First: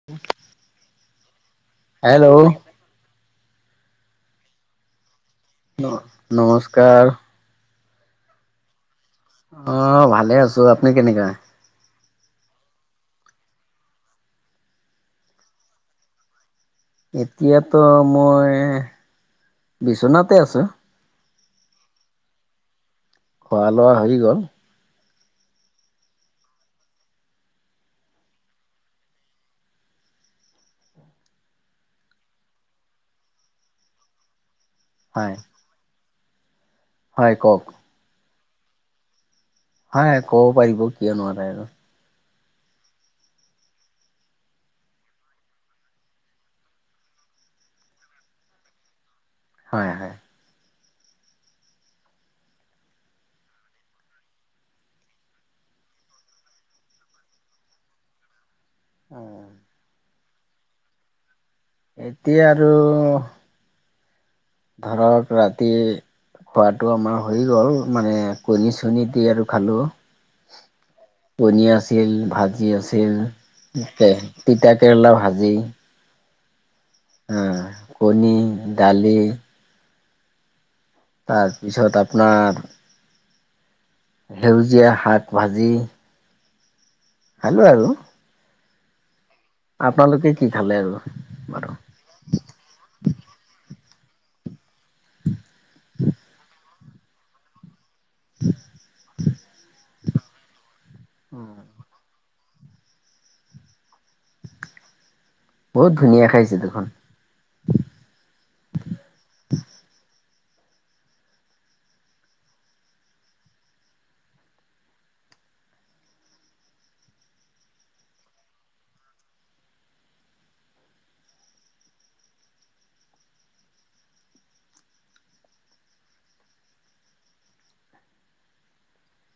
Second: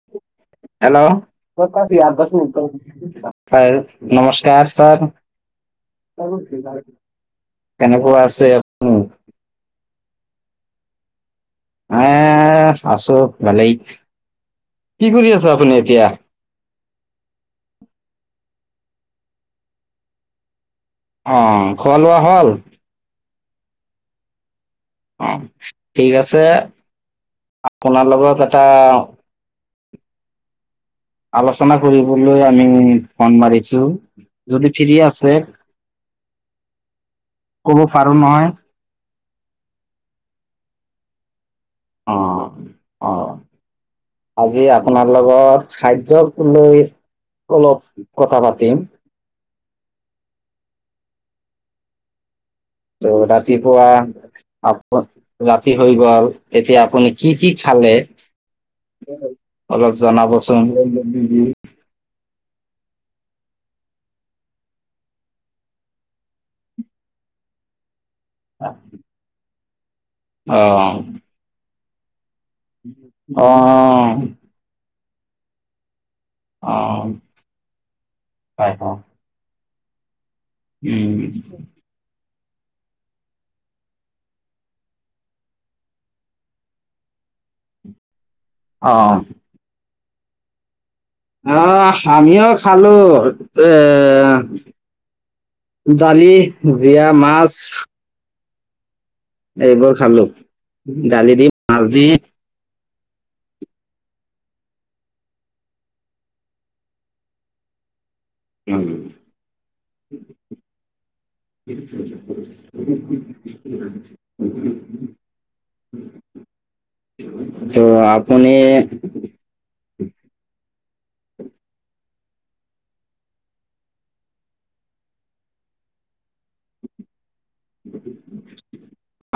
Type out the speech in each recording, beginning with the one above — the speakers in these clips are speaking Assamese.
[inaudible] হেল্ল'? হেল্ল' [unintelligible] হয়, নমস্কাৰ ছাৰ। [unintelligible] নমস্কাৰ কেনেকুৱা আছে [inaudible] অ' ভালে আছোঁ। আপুনি কেনেকা? এ আছোঁ ভালেই। কি কৰি আছা আপুনি এতিয়া? এতিয়া তো মই বিচনাতে আছোঁ। অ'। খোৱা-লোৱা হ'ল? খোৱা-লোৱা হৈ গ'ল। অ' ঠিক আছে। আপোনাৰ লগত এটা আলোচনা কৰিবলৈ আমি ফোন মাৰিছোঁ। যদি ফ্ৰী হয় আছে হয় কওঁক। ক'ব পাৰোঁ নহয়? হয়, ক'ব পাৰিব। কিয় নোৱাৰে আৰু। অ', অ'। আজি আপোনাৰ লগৰ খাদ্যক লৈ অলপ কথা পাতিম। হয় - হয়। তো ৰাতিপুৱা [unintelligible] ৰাতি হৈ গ'ল। এতিয়া আপুনি কি - কি খালে? অলপ জনাবচোন। এতিয়া আৰু ধৰক, ৰাতি খোৱাটো আমাৰ হৈ গ'ল। মানে কণী-চণী দি আৰু খালোঁ। অ'। কণী আছিল, ভাজি আছিল, অ', তে- তিতা কেৰেলা ভাজি অ'। অ' কণী, হয় হয়। দালি উম, তাৰপিছত আপোনাৰ সেউজীয়া শাক ভাজি খালোঁ আৰু। অ'। আপোনালোকে কি খালে আৰু? বাৰু আহ আমিও খালোঁ পে দালি, জিয়া, মাছ [unintelligible] এইবোৰ খালোঁ দালি দি ভাজি বহুত ধুনীয়া খাইছে দেখুন উম [unintelligible] ত আপুনি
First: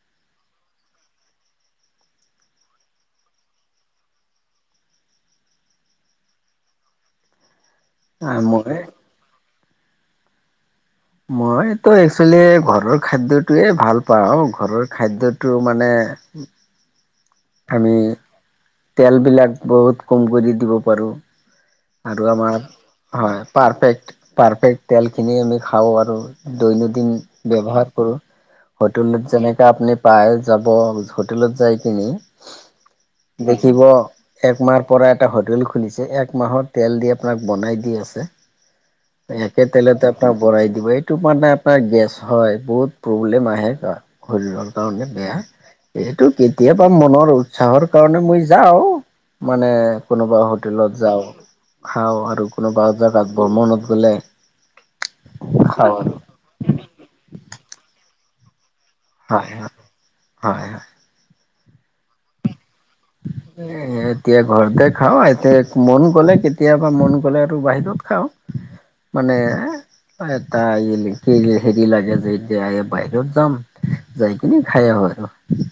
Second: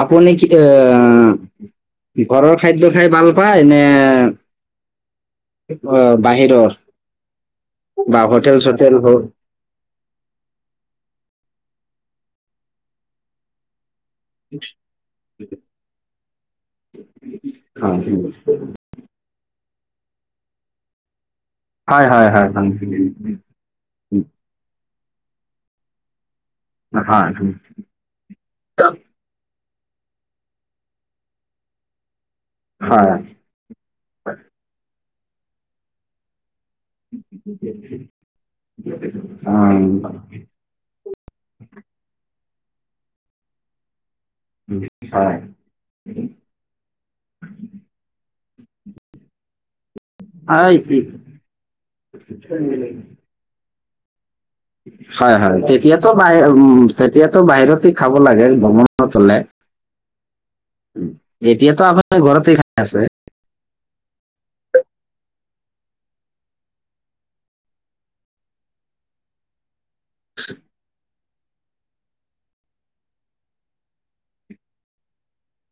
আপুনি কিটো অ ঘৰৰ খাদ্য খাই ভাল পায় নে, অ বাহিৰৰ বা হোটেল মই চোটেল বোৰ মই তো একচুৱেলি ঘৰৰ খাদ্যটোয়ে ভাল পাওঁ ঘৰৰ খাদ্যটো মানে আমি হয় তেলবিলাক বহুত কম কৰি দিব পাৰোঁ আৰু হয় হয় হয় আমাৰ হয় হয় পাৰফেক্ট পাৰফেক্ট তেল খিনি আমি খাওঁ আৰু দৈনন্দিন হয় ব্যৱহাৰ কৰোঁ হোটেলত যেনেকা আপুনি পায় যাব হোটেলত যাই কিনি হয় দেখিব একমাহ পৰা এটা হোটেল খুলিছে এক মাহত তেল দি আপোনাক বনাই দি আছে, একে হয় তেলতে আপোনাক বৰাই দিব এই টো মানে এটা গেছ হয় বহুত প্ৰব্লেম আহে শৰীৰৰ কাৰণে বেয়া হয় এইটো কেতিয়াবা মনৰ উৎসাহৰ কাৰণে মই যাওঁ মানে কোনোবা আই, হোটেলত ই- যাওঁ খাওঁ আৰু কোনোবা জেগাত ভ্ৰূমনত গ'লে হয় হয় খাওঁ তেতিয়াতো আৰু বাহিৰ উম তেতিয়াতো বাহিৰতে খাব লাগে ভ্ৰমণ ত হলে হয় হয়। হয় হয়। এতিয়াতো আপোনাৰ ঘৰতে খাই আছে এ এ এতিয়া ঘৰতে খাওঁ এতিয়া মন গ'লে কেতিয়াবা মন গ'লে আৰু বাহিৰত খাওঁ মানে অতাগিলি হিৰ হেৰি লাগে যে এতিয়া বাহিৰত যাম যাই কিনে খাই আহো আৰু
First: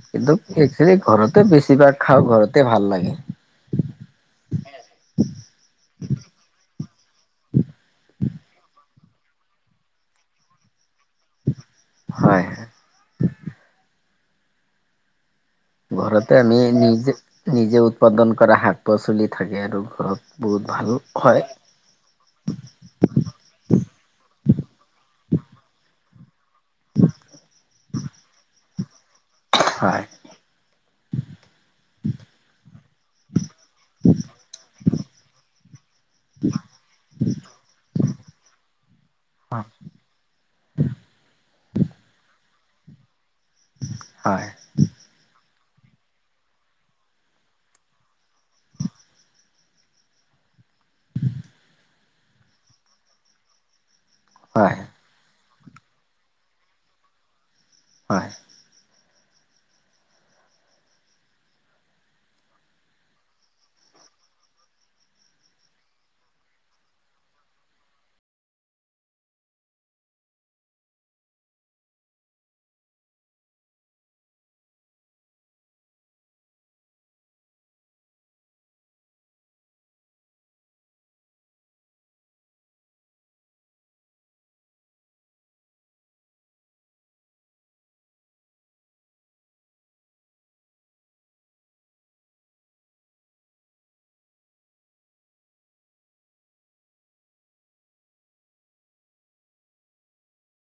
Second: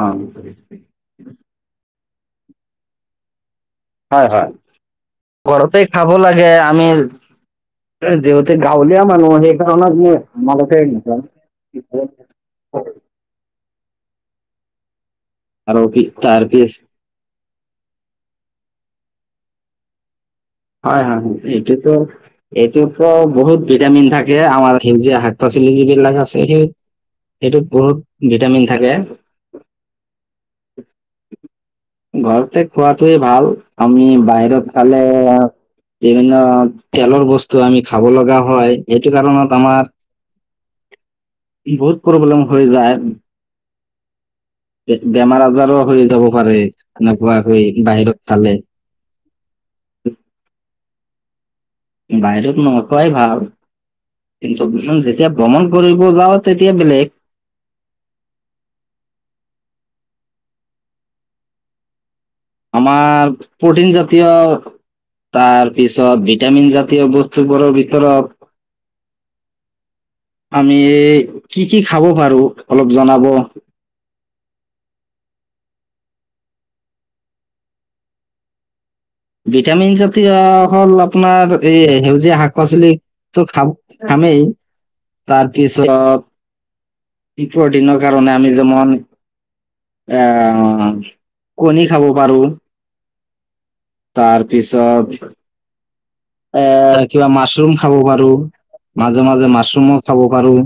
অ কিন্তু সেইখিনি ঘৰতে বেছিভাগ খাওঁ ঘৰতে ভাল লাগে হয় হয় ঘৰতে খাব লাগে আমি যিহেতু গাঁৱল দুখীয়া মানু্হ সেই কাৰনে মই মালতে জাং হয় আৰু কি ঘৰতে তাৰ আমি পিছ নিজে নিজে উৎপাদন কৰা শাক- পাচলি থাকে আৰু ঘৰত বহুত ভাল হয় হয় সেইটিটো এইটো বহুত ভিটামিন থাকে আমাৰ সেউজীয়া শাক পাচলি যিবিলাক আছে এইটো এইটোত বহুত ভিটামিন থাকে হয় [unintelligible] ঘৰতে খোৱাতোৱে, ভাল আমি বাহিৰত খালে বিভিন্ন তেলৰ বস্তু আমি খাব লগা হয় সেইটো কাৰণত হয় আমাৰ বহুত প্ৰব্লেম হৈ যায়। হয় বেমাৰ আজাৰো হৈ যাব পাৰে তেনেকুৱাকৈ বাহিৰত খালে। [unintelligible] বাহিৰত নোখোৱাই ভাল, কিন্তু হয় ইমান যে যেতিয়া ভ্ৰমণ কৰিব যাওঁ তেতিয়া বেলেগ। হয়। আমাৰ প্ৰটিন জাতীয়- তাৰ পিছত ভিটামিন জাতীয় বস্তুবোৰৰ ভিতৰত - আমি কি কি খাব পাৰোঁ অলপ জনাব। ভিটামিন জাতীয় হ'ল আপোনাৰ এই সেউজীয়া শাক পাচলি। তো খাম খামেই তাৰপিছত - পি প্ৰ'টিনৰ কাৰণে আমি যেমন এ কণী খাব পাৰোঁ। তাৰ পিছত - এ কিবা মাছৰুম খাব পাৰোঁ মাজে মাজে মাছৰুমো খাব পাৰোঁ।